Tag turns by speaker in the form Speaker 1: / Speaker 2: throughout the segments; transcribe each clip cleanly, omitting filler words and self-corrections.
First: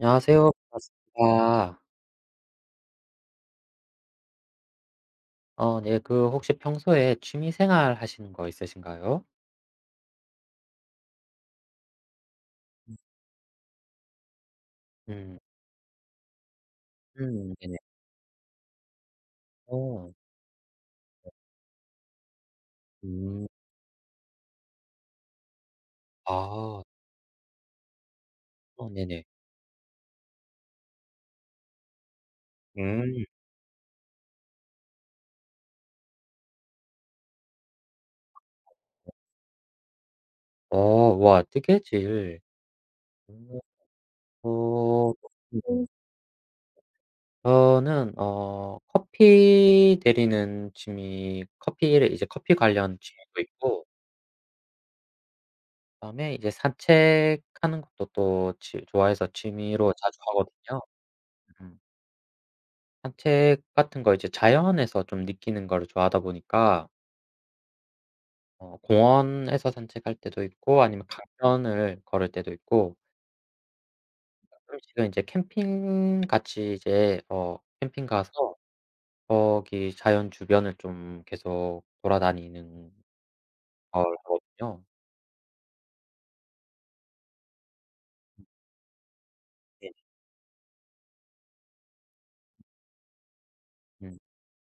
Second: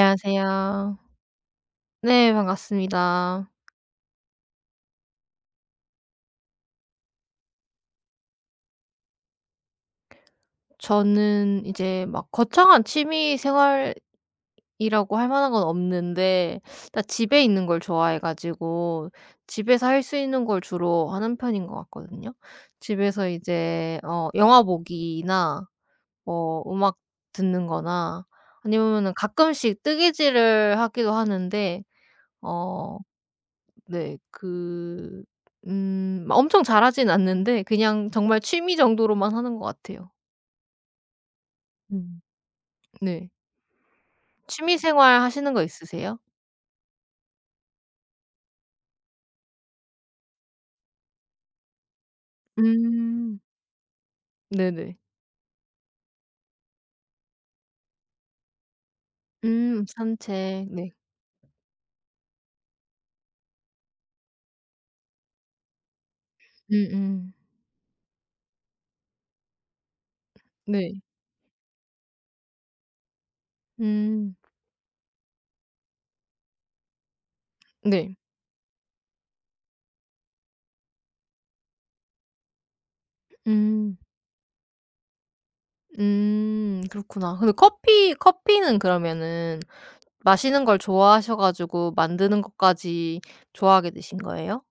Speaker 1: 안녕하세요. 반갑습니다.
Speaker 2: 네, 반갑습니다.
Speaker 1: 네. 혹시 평소에 취미 생활 하시는 거 있으신가요?
Speaker 2: 저는 이제 막 거창한
Speaker 1: 음.
Speaker 2: 취미 생활이라고 할
Speaker 1: 음.
Speaker 2: 만한 건 없는데 일단 집에 있는
Speaker 1: 네네.
Speaker 2: 걸 좋아해 가지고 집에서 할
Speaker 1: 어.
Speaker 2: 수 있는 걸 주로 하는 편인 것 같거든요. 집에서
Speaker 1: 음.
Speaker 2: 이제 영화 보기나 뭐
Speaker 1: 아.
Speaker 2: 음악 듣는 거나
Speaker 1: 어
Speaker 2: 아니면은
Speaker 1: 네네.
Speaker 2: 가끔씩 뜨개질을 하기도 하는데 어
Speaker 1: 음.
Speaker 2: 네. 그 막 엄청 잘하진 않는데 그냥 정말 취미 정도로만 하는 것 같아요.
Speaker 1: 어 와,
Speaker 2: 음.
Speaker 1: 뜨개질.
Speaker 2: 네.
Speaker 1: 음
Speaker 2: 취미
Speaker 1: 어
Speaker 2: 생활 하시는 거
Speaker 1: 음.
Speaker 2: 있으세요?
Speaker 1: 저는 커피 내리는 취미 커피를 커피 관련 취미도
Speaker 2: 음.
Speaker 1: 있고,
Speaker 2: 네네.
Speaker 1: 그다음에 이제 산책하는 것도 또 취 좋아해서
Speaker 2: 음.
Speaker 1: 취미로 자주
Speaker 2: 산책.
Speaker 1: 하거든요.
Speaker 2: 네.
Speaker 1: 음. 산책 같은 거, 이제 자연에서 좀 느끼는 거를 좋아하다 보니까
Speaker 2: 음음.
Speaker 1: 공원에서 산책할 때도 있고,
Speaker 2: 네.
Speaker 1: 아니면 강변을 걸을 때도 있고,
Speaker 2: 음.
Speaker 1: 가끔씩은 이제 캠핑 같이, 이제 캠핑
Speaker 2: 네.
Speaker 1: 가서 거기 자연 주변을 좀 계속 돌아다니는
Speaker 2: 음.
Speaker 1: 걸 하거든요.
Speaker 2: 음, 그렇구나. 근데 커피는 그러면은
Speaker 1: 네.
Speaker 2: 마시는 걸 좋아하셔 가지고 만드는 것까지 좋아하게
Speaker 1: 음.
Speaker 2: 되신 거예요?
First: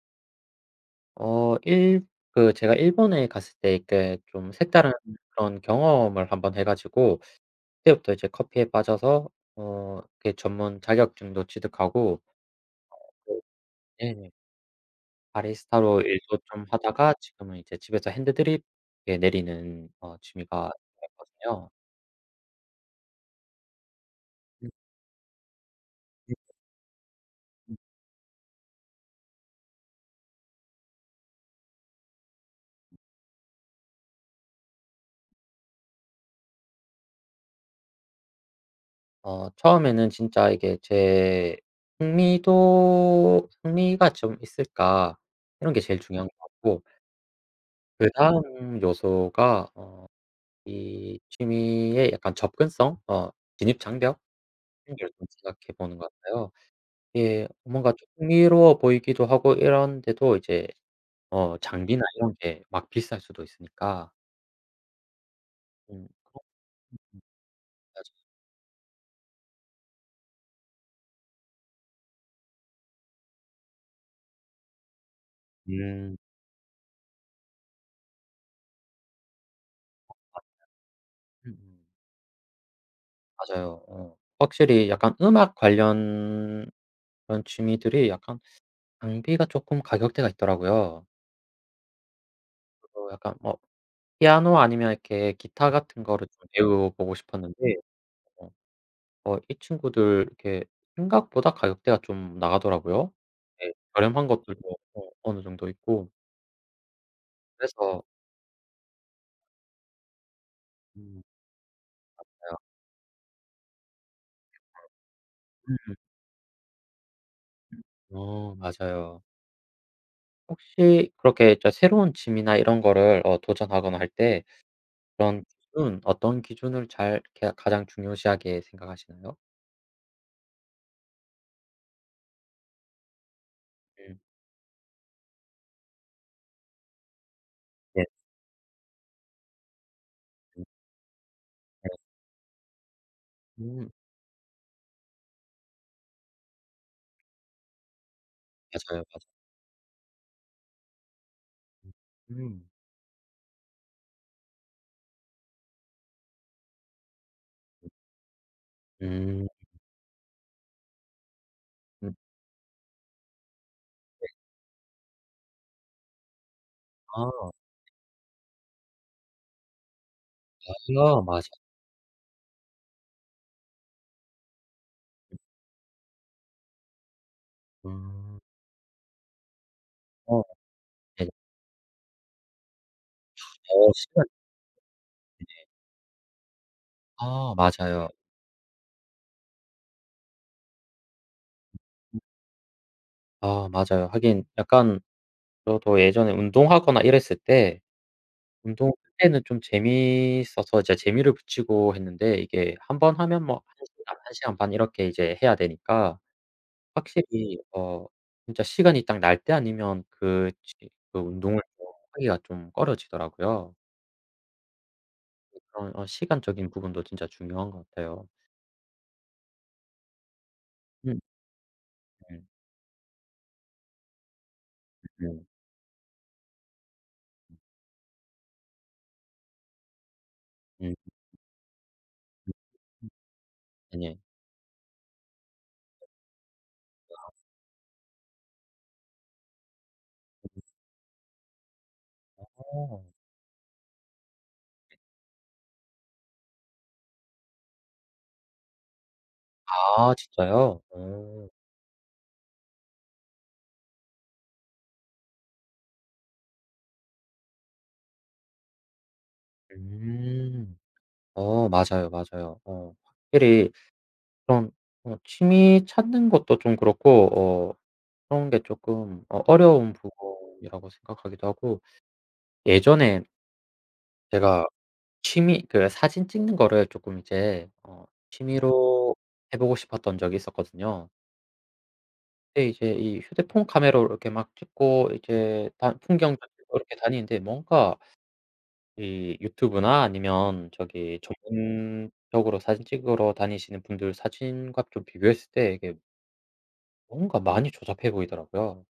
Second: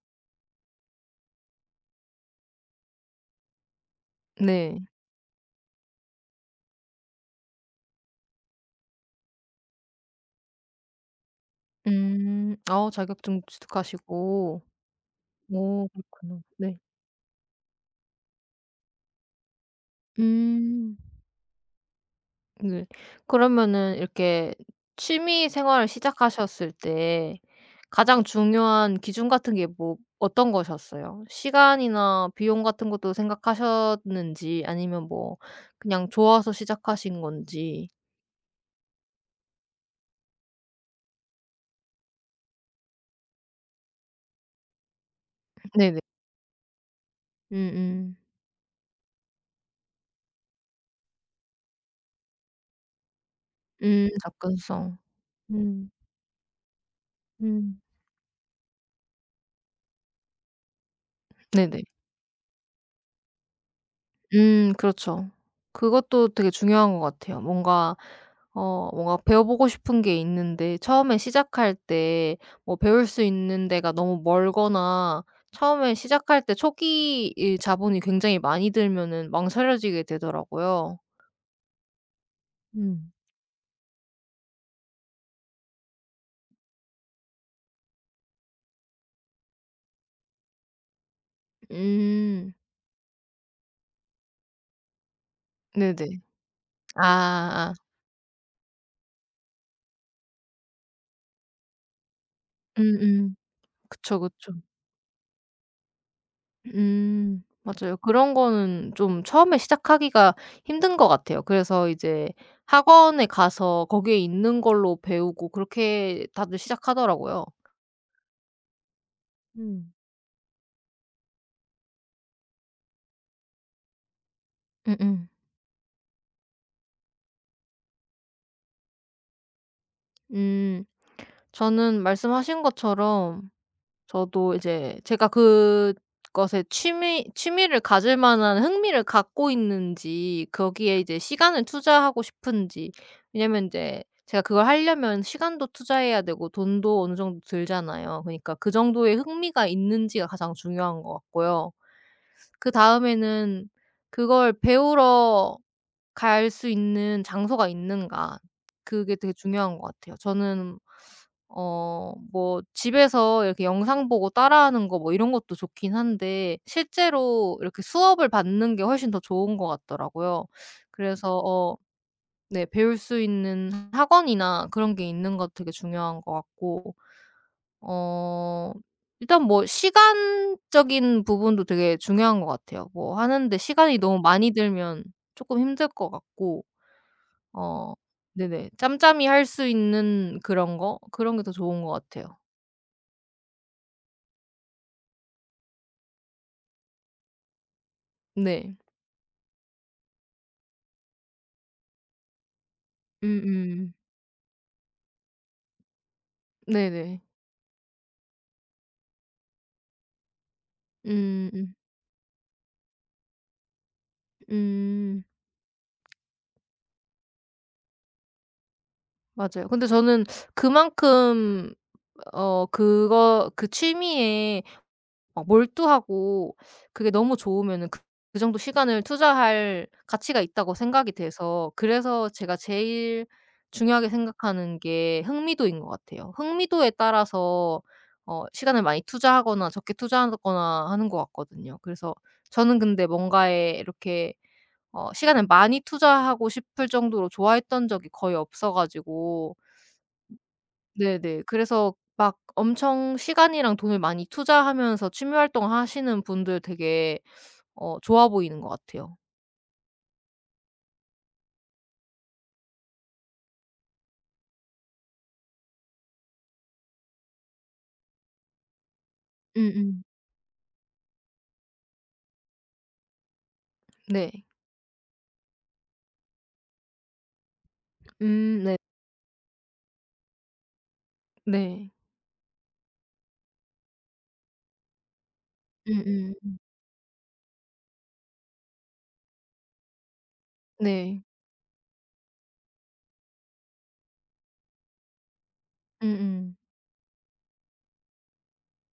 Speaker 1: 어 일 그 제가 일본에 갔을 때 이렇게 좀
Speaker 2: 네.
Speaker 1: 색다른 그런 경험을 한번 해 가지고, 그때부터 이제 커피에 빠져서 이렇게 전문 자격증도 취득하고.
Speaker 2: 음. 자격증
Speaker 1: 네네.
Speaker 2: 취득하시고. 오,
Speaker 1: 바리스타로 일도
Speaker 2: 그렇구나.
Speaker 1: 좀
Speaker 2: 네.
Speaker 1: 하다가 지금은 이제 집에서 핸드드립 예 내리는 취미가
Speaker 2: 음.
Speaker 1: 생겼거든요.
Speaker 2: 네. 그러면은 이렇게
Speaker 1: 음
Speaker 2: 취미 생활을
Speaker 1: 음.
Speaker 2: 시작하셨을 때 가장 중요한 기준 같은 게 뭐 어떤 거셨어요? 시간이나 비용 같은 것도 생각하셨는지, 아니면 뭐 그냥 좋아서 시작하신 건지.
Speaker 1: 어 처음에는 진짜 이게 제 흥미도 '흥미가 좀 있을까.' 이런 게 제일
Speaker 2: 네네.
Speaker 1: 중요한 것 같고,
Speaker 2: 음음. 음.
Speaker 1: 그다음 요소가 이 취미의 약간 접근성, 진입 장벽, 이런
Speaker 2: 접근성.
Speaker 1: 걸 좀 생각해
Speaker 2: 음.
Speaker 1: 보는 것 같아요. 예
Speaker 2: 음.
Speaker 1: 뭔가 좀 흥미로워 보이기도 하고 이런데도 이제
Speaker 2: 네네.
Speaker 1: 장비나 이런 게 막 비쌀 수도 있으니까.
Speaker 2: 그렇죠.
Speaker 1: 음
Speaker 2: 그것도
Speaker 1: 그런 게
Speaker 2: 되게 중요한 것 같아요. 뭔가
Speaker 1: 맞아요.
Speaker 2: 어 뭔가 배워보고 싶은 게 있는데 처음에 시작할 때 뭐 배울 수 있는 데가 너무 멀거나 처음에
Speaker 1: 음.
Speaker 2: 시작할 때 초기 이 자본이 굉장히 많이 들면은 망설여지게 되더라고요.
Speaker 1: 음음.
Speaker 2: 음.
Speaker 1: 맞아요. 어. 확실히 약간 음악 관련 그런 취미들이 약간 장비가 쪼끔 가격대가 있더라고요.
Speaker 2: 음.
Speaker 1: 그래서 약간 뭐 피아노 아니면 이렇게 기타 같은
Speaker 2: 네네.
Speaker 1: 거를 좀 배워보고
Speaker 2: 아.
Speaker 1: 싶었는데, 어 이 친구들 이렇게 생각보다 가격대가 좀 나가더라고요.
Speaker 2: 음음.
Speaker 1: 예.
Speaker 2: 그쵸,
Speaker 1: 저렴한
Speaker 2: 그쵸.
Speaker 1: 것들도 어느 정도 있고.
Speaker 2: 음. 맞아요.
Speaker 1: 그래서
Speaker 2: 그런 거는 좀 처음에 시작하기가 힘든 것
Speaker 1: 음
Speaker 2: 같아요. 그래서 이제
Speaker 1: 맞아요.
Speaker 2: 학원에 가서 거기에 있는 걸로 배우고,
Speaker 1: 음.
Speaker 2: 그렇게 다들 시작하더라고요.
Speaker 1: 어 맞아요.
Speaker 2: 음.
Speaker 1: 혹시 그렇게 진짜 새로운 취미나 이런 거를 도전하거나 할 때
Speaker 2: 음음. 음.
Speaker 1: 그런 기준, 어떤 기준을 잘 이렇게 가장 중요시하게 생각하시나요?
Speaker 2: 음, 저는 말씀하신 것처럼,
Speaker 1: 음.
Speaker 2: 저도 이제 제가 그것에 취미를
Speaker 1: 네.
Speaker 2: 가질 만한 흥미를 갖고 있는지,
Speaker 1: 음.
Speaker 2: 거기에 이제 시간을
Speaker 1: 네.
Speaker 2: 투자하고 싶은지. 왜냐면 이
Speaker 1: 음.
Speaker 2: 제 제가 그걸 하려면 시간도 투자해야 되고 돈도 어느 정도 들잖아요. 그니까 러그
Speaker 1: 맞아요,
Speaker 2: 정도의
Speaker 1: 맞아요.
Speaker 2: 흥미가 있는지가 가장 중요한 것 같고요.
Speaker 1: 음.
Speaker 2: 그다음에는 그걸 배우러 갈 수 있는 장소가
Speaker 1: 음.
Speaker 2: 있는가. 그게 되게
Speaker 1: 음.
Speaker 2: 중요한 것 같아요. 저는 뭐 집에서 이렇게 영상 보고 따라하는 거 뭐 이런 것도 좋긴 한데,
Speaker 1: 아.
Speaker 2: 실제로 이렇게 수업을 받는 게 훨씬 더 좋은 것 같더라고요.
Speaker 1: 맞아요,
Speaker 2: 그래서
Speaker 1: 맞아.
Speaker 2: 네, 배울 수 있는 학원이나 그런 게 있는 것 되게 중요한 것 같고,
Speaker 1: 음.
Speaker 2: 어 일단 뭐
Speaker 1: 어
Speaker 2: 시간적인
Speaker 1: 네네.
Speaker 2: 부분도 되게 중요한 것 같아요. 뭐 하는데
Speaker 1: 어
Speaker 2: 시간이 너무
Speaker 1: 시간,
Speaker 2: 많이 들면 조금 힘들 것 같고.
Speaker 1: 아
Speaker 2: 어
Speaker 1: 맞아요.
Speaker 2: 네네, 짬짬이 할 수 있는 그런 거, 그런 게 더 좋은 것
Speaker 1: 음.
Speaker 2: 같아요.
Speaker 1: 아 맞아요. 하긴 약간 저도 예전에 운동하거나 이랬을 때,
Speaker 2: 네.
Speaker 1: 운동 그때는 좀 재미있어서 이제 재미를 붙이고 했는데, 이게 한번 하면 뭐 1
Speaker 2: 음음.
Speaker 1: 시간, 1 시간 반 이렇게 이제 해야 되니까
Speaker 2: 네네.
Speaker 1: 확실히 진짜 시간이 딱 날 때 아니면 그 지 그 운동을
Speaker 2: 음음.
Speaker 1: 좀 하기가 좀 꺼려지더라고요.
Speaker 2: 음.
Speaker 1: 그런 시간적인 부분도 진짜 중요한 것 같아요.
Speaker 2: 맞아요. 근데 저는
Speaker 1: 음
Speaker 2: 그만큼
Speaker 1: 음
Speaker 2: 어 그거 그 취미에
Speaker 1: 음
Speaker 2: 막 몰두하고 그게 너무 좋으면은 그 정도 시간을 투자할 가치가 있다고
Speaker 1: 음.
Speaker 2: 생각이 돼서, 그래서 제가 제일 중요하게
Speaker 1: 네네.
Speaker 2: 생각하는 게 흥미도인 것 같아요. 흥미도에 따라서 시간을 많이 투자하거나 적게 투자하거나 하는 것 같거든요. 그래서 저는
Speaker 1: 어.
Speaker 2: 근데 뭔가에 이렇게 시간을 많이 투자하고 싶을 정도로 좋아했던 적이 거의 없어 가지고.
Speaker 1: 아 진짜요?
Speaker 2: 네네.
Speaker 1: 어.
Speaker 2: 그래서 막 엄청 시간이랑 돈을 많이 투자하면서 취미 활동하시는 분들 되게 좋아 보이는 것 같아요.
Speaker 1: 음. 어 맞아요, 맞아요. 어 확실히 그런 취미 찾는 것도 좀 그렇고, 어 그런 게 조금 어려운
Speaker 2: 음음.
Speaker 1: 부분이라고 생각하기도 하고. 예전에
Speaker 2: 네.
Speaker 1: 제가 취미 그 사진 찍는 거를 조금 이제
Speaker 2: 네.
Speaker 1: 취미로 해 보고 싶었던 적이 있었거든요.
Speaker 2: 네.
Speaker 1: 근데 이제 이 휴대폰 카메라로 이렇게 막 찍고 이제 다 풍경
Speaker 2: 음음.
Speaker 1: 찍고 이렇게 다니는데, 뭔가 이 유튜브나 아니면 저기
Speaker 2: 네.
Speaker 1: 전문적으로 사진 찍으러 다니시는 분들 사진과 좀 비교했을 때 이게
Speaker 2: 음음.
Speaker 1: 뭔가 많이 조잡해 보이더라고요.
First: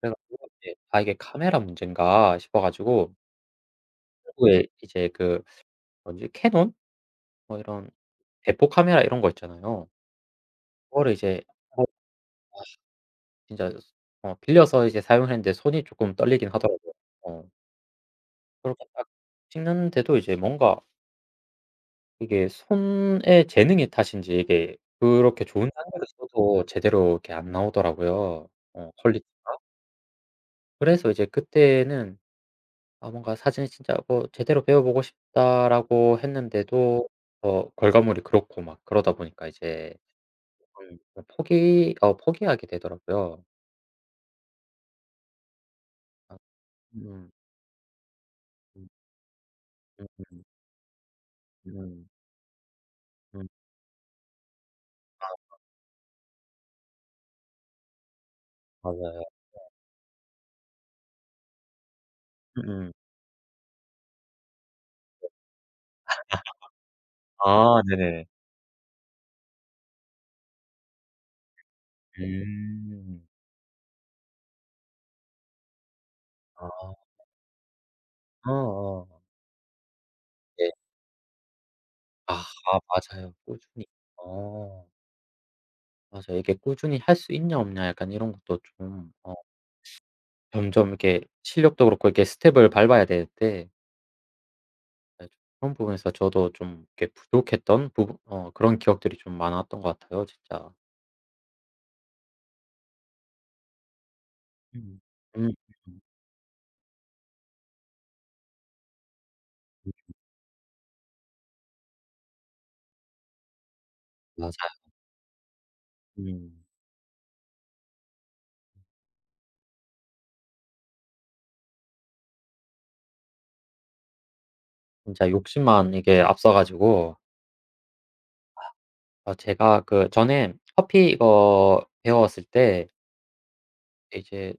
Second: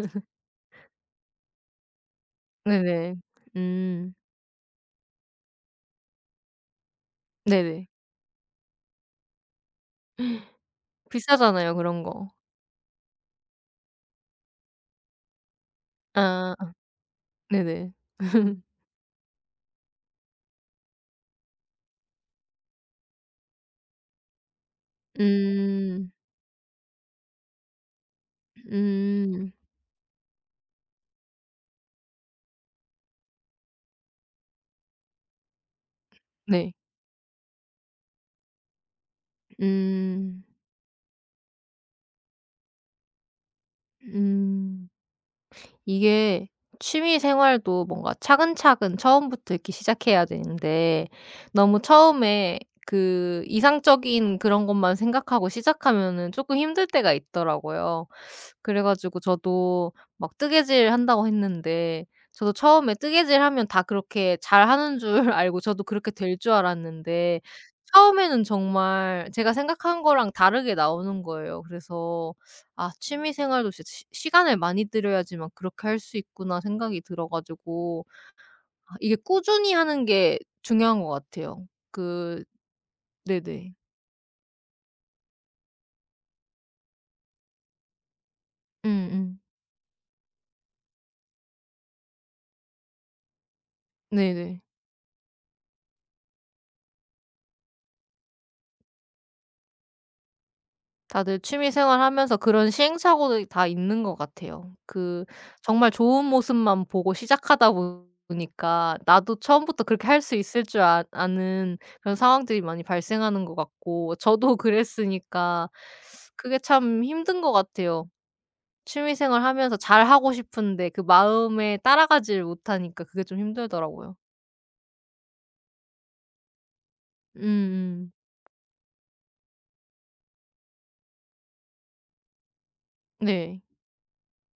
Speaker 1: 그래 가지고 이제 '아 이게 카메라 문제인가.' 싶어 가지고
Speaker 2: 네네. 음.
Speaker 1: 결국에 이제 그 뭐지 캐논 뭐
Speaker 2: 네네.
Speaker 1: 이런 대포 카메라 이런 거 있잖아요. 그거를 이제
Speaker 2: 비싸잖아요,
Speaker 1: 어
Speaker 2: 그런 거.
Speaker 1: 아 진짜 어 빌려서 이제 사용했는데 손이 조금 떨리긴
Speaker 2: 아,
Speaker 1: 하더라고요. 어
Speaker 2: 네네.
Speaker 1: 그렇게 딱 찍는데도 이제 뭔가 이게 손의 재능의 탓인지, 이게 그렇게 좋은 장비를
Speaker 2: 음.
Speaker 1: 써도 제대로 이렇게 안 나오더라고요,
Speaker 2: 음.
Speaker 1: 퀄리티가. 그래서 이제 그때는 아 뭔가 사진이 진짜 뭐 '제대로 배워 보고 싶다.'라고
Speaker 2: 네.
Speaker 1: 했는데도 결과물이 그렇고 막 그러다 보니까 이제
Speaker 2: 음.
Speaker 1: 조금 포기하게 되더라고요.
Speaker 2: 음.
Speaker 1: 아
Speaker 2: 이게 취미
Speaker 1: 음.
Speaker 2: 생활도 뭔가
Speaker 1: 음
Speaker 2: 차근차근 처음부터 이렇게 시작해야
Speaker 1: 음음.
Speaker 2: 되는데,
Speaker 1: 음.
Speaker 2: 너무
Speaker 1: 음.
Speaker 2: 처음에 그
Speaker 1: 음,
Speaker 2: 이상적인 그런 것만 생각하고 시작하면은 조금 힘들 때가 있더라고요. 그래 가지고
Speaker 1: 맞아요.
Speaker 2: 저도 막 뜨개질 한다고 했는데, 저도
Speaker 1: 음음.
Speaker 2: 처음에 뜨개질 하면 다 그렇게 잘하는 줄 알고 저도 그렇게 될 줄 알았는데,
Speaker 1: 아 네네.
Speaker 2: 처음에는 정말 제가 생각한 거랑 다르게 나오는 거예요. 그래서 '아,
Speaker 1: 음.
Speaker 2: 취미 생활도 진짜 시 시간을 많이 들여야지만 그렇게 할 수 있구나.'
Speaker 1: 아.
Speaker 2: 생각이 들어 가지고, 아,
Speaker 1: 어어.
Speaker 2: 이게 꾸준히 하는 게
Speaker 1: 네.
Speaker 2: 중요한 것 같아요.
Speaker 1: 아 아, 맞아요.
Speaker 2: 네네.
Speaker 1: 꾸준히. 어. 맞아요. 이게 꾸준히 할 수 있냐 없냐 약간 이런 것도 좀
Speaker 2: 음음.
Speaker 1: 점점 이렇게 실력도 그렇고 이렇게 스텝을 밟아야 되는데.
Speaker 2: 네네.
Speaker 1: 네. 그런 부분에서 저도 좀 이렇게 부족했던 부분, 그런 기억들이 좀 많았던 것 같아요 진짜.
Speaker 2: 다들 취미 생활하면서 그런 시행착오들이 다 있는 것 같아요.
Speaker 1: 음. 음
Speaker 2: 정말
Speaker 1: 음.
Speaker 2: 좋은 모습만 보고 시작하다 보니까 나도 처음부터
Speaker 1: 음
Speaker 2: 그렇게 할 수 있을 줄 아는 그런 상황들이 많이 발생하는 것 같고, 저도
Speaker 1: 맞아요.
Speaker 2: 그랬으니까 그게
Speaker 1: 음.
Speaker 2: 참 힘든 것 같아요. 취미 생활하면서 잘하고 싶은데 그 마음에 따라가질 못하니까 그게 좀 힘들더라고요.
Speaker 1: 진짜 욕심만 이게 앞서 가지고.
Speaker 2: 음음.
Speaker 1: 아 제가 그 전에 커피 이거 배웠을 때
Speaker 2: 네.
Speaker 1: 이제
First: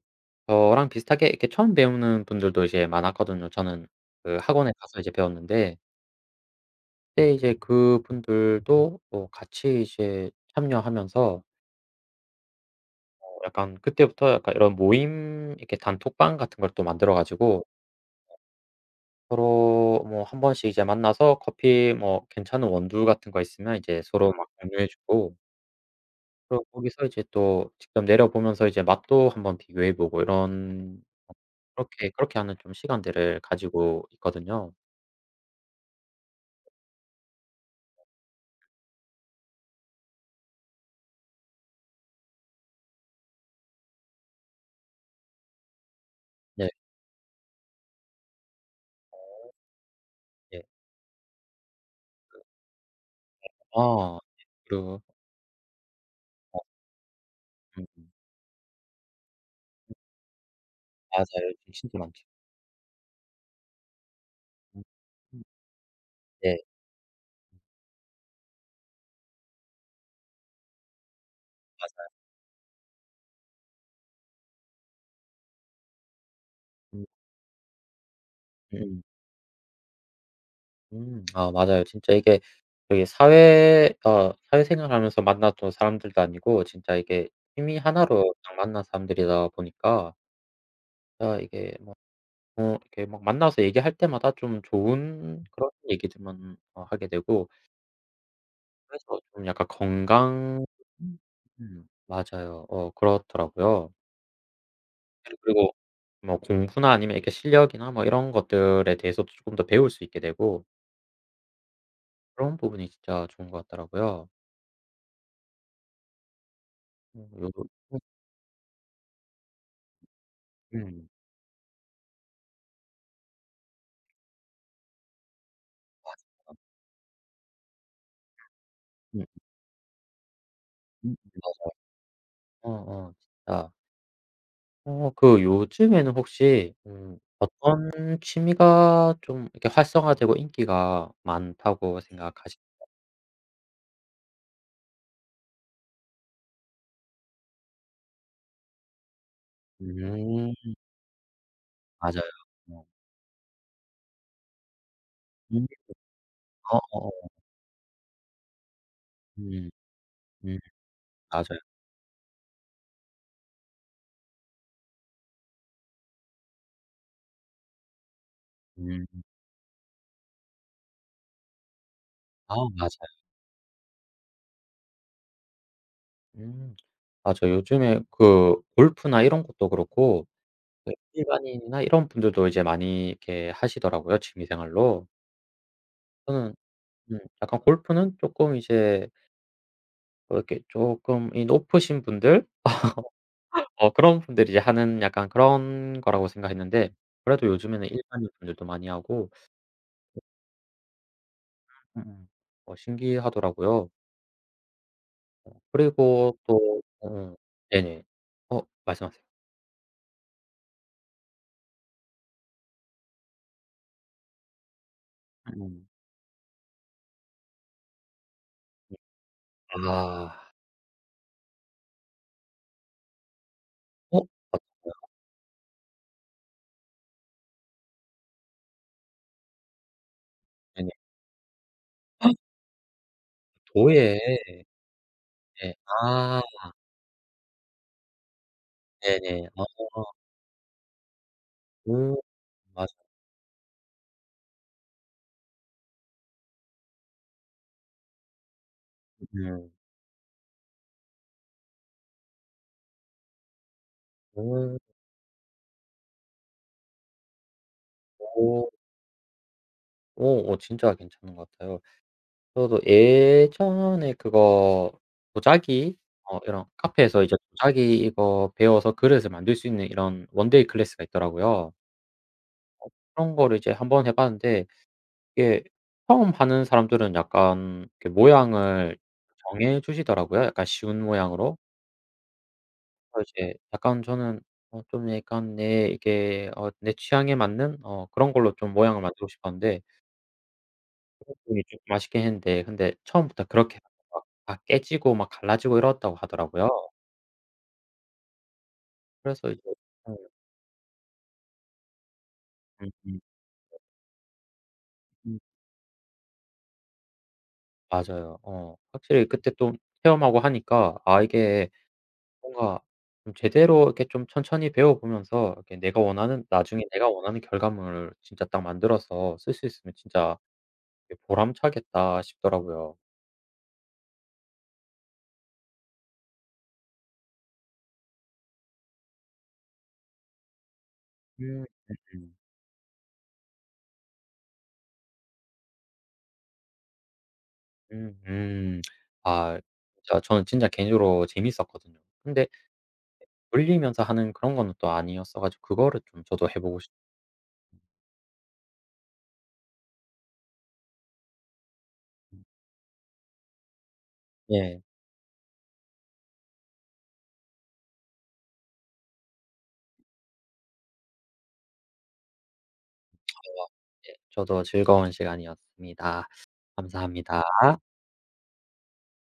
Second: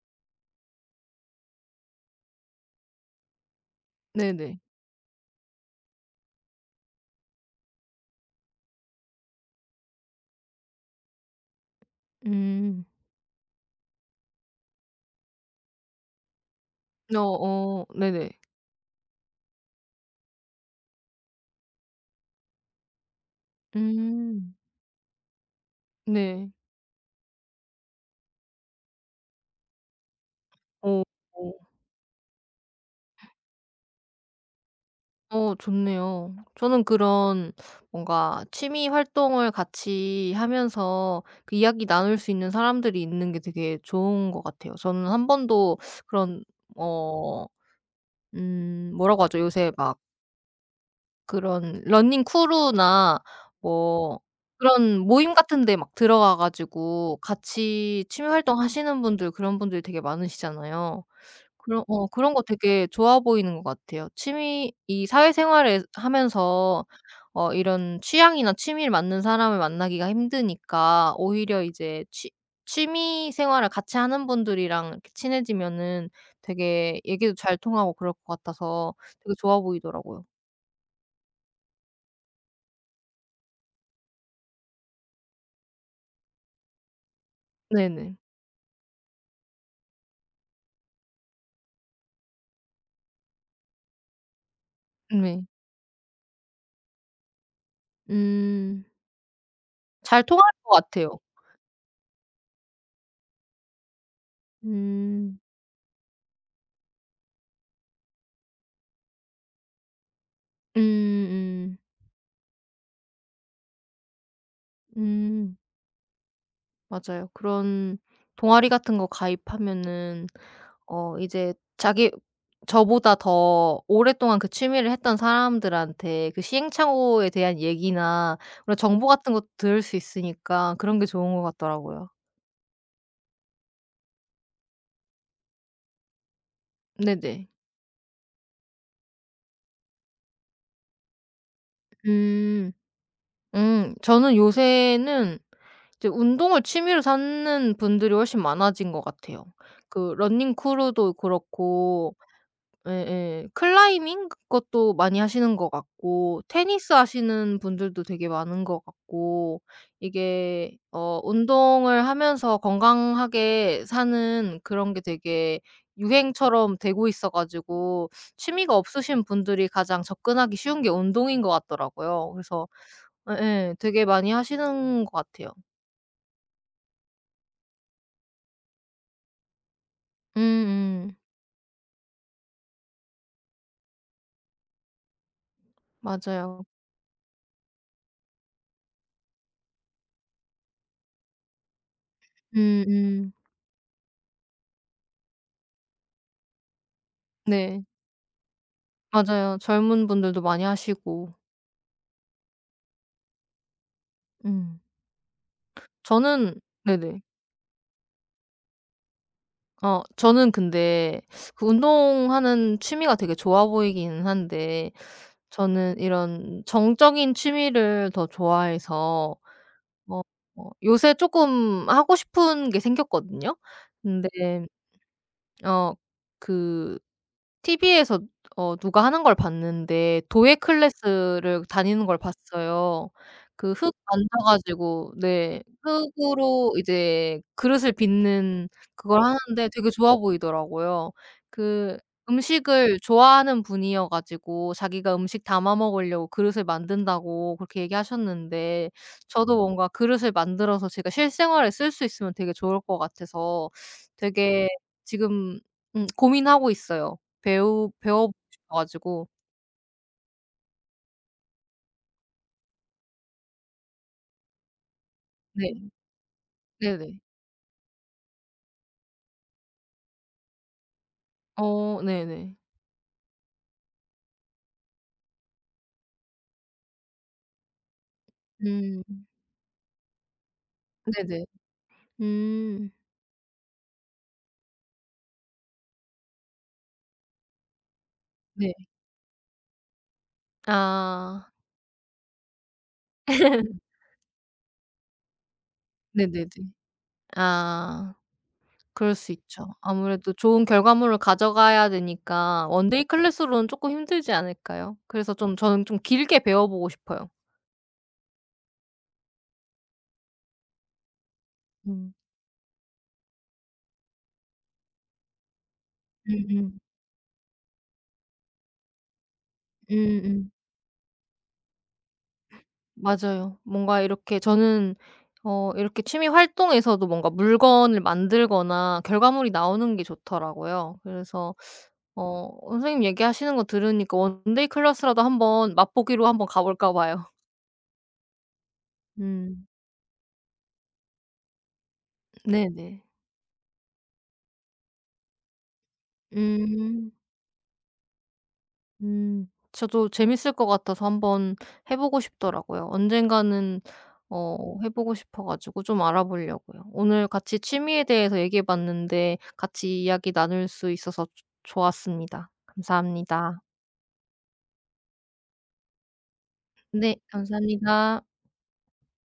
Speaker 1: 저랑 비슷하게 이렇게 처음 배우는 분들도 이제 많았거든요. 저는 그
Speaker 2: 네네.
Speaker 1: 학원에 가서 이제 배웠는데 그때 이제 그분들도 뭐 같이 이제 참여하면서
Speaker 2: 음.
Speaker 1: 약간 그때부터 약간 이런 모임 이렇게 단톡방 같은 걸 또 만들어 가지고,
Speaker 2: 어어. 네네.
Speaker 1: 서로 뭐 한 번씩 이제 만나서 커피 뭐 괜찮은 원두 같은 거 있으면 이제 서로 막
Speaker 2: 음.
Speaker 1: 공유해 주고,
Speaker 2: 네.
Speaker 1: 그리고 거기서 이제 또 직접 내려 보면서 이제 맛도 한번 비교해 보고 이런,
Speaker 2: 어.
Speaker 1: 그렇게 그렇게 하는 좀 시간들을 가지고 있거든요.
Speaker 2: 좋네요. 저는 그런 뭔가 취미 활동을 같이 하면서 그 이야기 나눌 수 있는 사람들이 있는 게 되게 좋은 것 같아요. 저는 한 번도 그런
Speaker 1: 네.
Speaker 2: 어 뭐라고 하죠?
Speaker 1: 어
Speaker 2: 요새 막
Speaker 1: 네.
Speaker 2: 그런 러닝 크루나
Speaker 1: 아
Speaker 2: 뭐
Speaker 1: 네.
Speaker 2: 그런
Speaker 1: 그리고
Speaker 2: 모임 같은 데 막 들어가
Speaker 1: 어
Speaker 2: 가지고
Speaker 1: 음
Speaker 2: 같이
Speaker 1: 음.
Speaker 2: 취미 활동하시는 분들, 그런 분들이 되게 많으시잖아요.
Speaker 1: 맞아요. 요즘
Speaker 2: 그런
Speaker 1: 진짜
Speaker 2: 어
Speaker 1: 많죠.
Speaker 2: 그런 거 되게 좋아 보이는 것 같아요. 취미
Speaker 1: 음
Speaker 2: 이
Speaker 1: 음.
Speaker 2: 사회생활을
Speaker 1: 네.
Speaker 2: 하면서 이런 취향이나 취미를 맞는 사람을 만나기가 힘드니까 오히려 이제
Speaker 1: 맞아요.
Speaker 2: 취 취미 생활을 같이 하는 분들이랑 이렇게 친해지면은 되게
Speaker 1: 음.
Speaker 2: 얘기도 잘 통하고 그럴 것
Speaker 1: 음.
Speaker 2: 같아서
Speaker 1: 음.
Speaker 2: 되게 좋아 보이더라고요.
Speaker 1: 음. 아 맞아요. 진짜 이게 저기 사회 어 사회생활하면서 만났던 사람들도 아니고 진짜 이게 취미
Speaker 2: 네네.
Speaker 1: 하나로 딱 만난 사람들이다 보니까 아 이게 뭐 이렇게 막 만나서 얘기할 때마다 좀 좋은
Speaker 2: 네.
Speaker 1: 그런 얘기들만 하게 되고,
Speaker 2: 음.
Speaker 1: 그래서 좀 약간
Speaker 2: 잘 통할
Speaker 1: 건강,
Speaker 2: 것 같아요.
Speaker 1: 맞아요. 어 그렇더라고요. 예
Speaker 2: 음.
Speaker 1: 그리고 뭐 공부나 아니면 이렇게 실력이나 뭐 이런 것들에 대해서도 조금 더 배울 수 있게 되고,
Speaker 2: 음음.
Speaker 1: 그런 부분이 진짜 좋은 것 같더라고요.
Speaker 2: 음. 맞아요.
Speaker 1: 요
Speaker 2: 그런 동아리 같은 거 가입하면은
Speaker 1: 음.
Speaker 2: 이제 자기 저보다 더 오랫동안 그 취미를 했던
Speaker 1: 맞아.
Speaker 2: 사람들한테 그 시행착오에 대한 얘기나 그런 정보
Speaker 1: 음 음
Speaker 2: 같은 것도 들을 수 있으니까, 그런 게
Speaker 1: 음.
Speaker 2: 좋은 것 같더라고요.
Speaker 1: 어 어 진짜. 요즘에는 혹시
Speaker 2: 네네.
Speaker 1: 어떤 취미가 좀 이렇게 활성화되고 인기가 많다고 생각하시,
Speaker 2: 음. 음. 저는 요새는 이제 운동을 취미로 삼는 분들이 훨씬 많아진 것 같아요. 그 러닝
Speaker 1: 음
Speaker 2: 크루도 그렇고,
Speaker 1: 맞아요. 어.
Speaker 2: 예예. 클라이밍, 그것도 많이 하시는
Speaker 1: 음
Speaker 2: 것 같고, 테니스
Speaker 1: 어어어.
Speaker 2: 하시는 분들도 되게 많은 것 같고.
Speaker 1: 음. 음
Speaker 2: 이게
Speaker 1: 맞아요.
Speaker 2: 운동을 하면서 건강하게 사는 그런 게 되게 유행처럼 되고 있어 가지고 취미가
Speaker 1: 음.
Speaker 2: 없으신 분들이 가장 접근하기 쉬운 게 운동인 것 같더라고요.
Speaker 1: 아
Speaker 2: 그래서
Speaker 1: 맞아요.
Speaker 2: 예예, 되게 많이 하시는 것 같아요.
Speaker 1: 음. 맞아요. 요즘에 그 골프나 이런 것도 그렇고 그
Speaker 2: 음음.
Speaker 1: 일반인이나 이런 분들도 이제 많이 이렇게 하시더라고요 취미 생활로. 저는
Speaker 2: 맞아요.
Speaker 1: 약간 골프는 조금 이제 이렇게 조금 이 높으신 분들,
Speaker 2: 음음.
Speaker 1: 그런 분들이 이제 하는 약간 그런 거라고 생각했는데, 그래도
Speaker 2: 네.
Speaker 1: 요즘에는 일반인 분들도 많이 하고.
Speaker 2: 맞아요. 젊은 분들도 많이 하시고.
Speaker 1: 음음 어 신기하더라고요.
Speaker 2: 음.
Speaker 1: 어 그리고
Speaker 2: 저는
Speaker 1: 또
Speaker 2: 네네.
Speaker 1: 어 네네. 어 말씀하세요.
Speaker 2: 저는 근데 그 운동하는 취미가 되게 좋아 보이기는 한데
Speaker 1: 음음.
Speaker 2: 저는 이런 정적인 취미를 더
Speaker 1: 네.
Speaker 2: 좋아해서 어
Speaker 1: 아.
Speaker 2: 요새 쪼끔 하고 싶은 게 생겼거든요.
Speaker 1: 어
Speaker 2: 근데
Speaker 1: 맞아요.
Speaker 2: 어그 TV에서 누가 하는 걸 봤는데 도예
Speaker 1: 네네.
Speaker 2: 클래스를 다니는 걸 봤어요. 그 흙
Speaker 1: 도예.
Speaker 2: 만져 가지고 네
Speaker 1: 예. 아
Speaker 2: 흙으로 이제 그릇을 빚는, 그걸
Speaker 1: 네네. 아.
Speaker 2: 하는데 되게 좋아 보이더라고요. 그
Speaker 1: 오 맞아요.
Speaker 2: 음식을 좋아하는 분이어 가지고 자기가 음식 담아 먹으려고 그릇을 만든다고 그렇게 얘기하셨는데 저도
Speaker 1: 음.
Speaker 2: 뭔가 그릇을 만들어서 제가 실생활에 쓸 수 있으면 되게 좋을 것 같아서 되게
Speaker 1: 오
Speaker 2: 지금 고민하고 있어요. 배우 배워보고
Speaker 1: 오
Speaker 2: 싶어 가지고.
Speaker 1: 오 어 진짜 괜찮은 것 같아요. 저도 예전에 그거
Speaker 2: 네.
Speaker 1: 도자기, 이런
Speaker 2: 네네.
Speaker 1: 카페에서 이제 도자기 이거 배워서 그릇을 만들 수 있는 이런 원데이 클래스가 있더라고요.
Speaker 2: 네네.
Speaker 1: 그런 거를 이제 한번 해 봤는데 이게 처음 하는 사람들은 약간 그 모양을
Speaker 2: 음.
Speaker 1: 정해 주시더라고요, 약간 쉬운
Speaker 2: 네네.
Speaker 1: 모양으로.
Speaker 2: 음.
Speaker 1: 그래서 이제 약간 저는 좀 약간 내 취향에 맞는 그런 걸로 좀
Speaker 2: 네.
Speaker 1: 모양을 만들고 싶었는데
Speaker 2: 아.
Speaker 1: 분이 좀 아쉽긴 했는데, 근데 처음부터 그렇게 막 다 깨지고 막 갈라지고 이렇다고
Speaker 2: 네네네.
Speaker 1: 하더라고요.
Speaker 2: 아. 그럴 수
Speaker 1: 그래서 이제
Speaker 2: 있죠.
Speaker 1: 어
Speaker 2: 아무래도 좋은 결과물을 가져가야 되니까 원데이
Speaker 1: 음음
Speaker 2: 클래스로는 쪼끔 힘들지 않을까요? 그래서
Speaker 1: 음
Speaker 2: 좀 저는 좀 길게 배워보고 싶어요.
Speaker 1: 맞아요. 어 확실히 그때 또 체험하고 하니까 아 이게
Speaker 2: 음.
Speaker 1: 뭔가 좀 제대로 이렇게 좀 천천히 배워 보면서 이렇게 내가 원하는,
Speaker 2: 음음.
Speaker 1: 나중에 내가 원하는 결과물을 진짜 딱 만들어서 쓸 수 있으면 진짜
Speaker 2: 음음.
Speaker 1: 이게 '보람차겠다.' 싶더라고요.
Speaker 2: 맞아요. 뭔가 이렇게 저는 이렇게 취미 활동에서도 뭔가 물건을 만들거나 결과물이 나오는 게 좋더라고요. 그래서
Speaker 1: 음 음음.
Speaker 2: 선생님 얘기하시는 거 들으니까 원데이 클래스라도 한번 맛보기로 한번 가 볼까 봐요.
Speaker 1: 음 음. 아
Speaker 2: 음.
Speaker 1: 진짜 저는 진짜 개인적으로 재밌었거든요. 근데
Speaker 2: 네네.
Speaker 1: 돌리면서 하는 그런 거는 또 아니었어 가지고 그거를 좀 저도 해 보고 싶은.
Speaker 2: 음. 음. 저도 재밌을 것 같아서 한번 해 보고 싶더라고요. 언젠가는 어
Speaker 1: 예.
Speaker 2: 해 보고 싶어 가지고 좀 알아보려고요. 오늘 같이 취미에 대해서 얘기해 봤는데 같이 이야기 나눌 수 있어서 좋 좋았습니다. 감사합니다.
Speaker 1: 대화, 예 저도 즐거운 시간이었습니다.
Speaker 2: 네.
Speaker 1: 감사합니다.
Speaker 2: 감사합니다.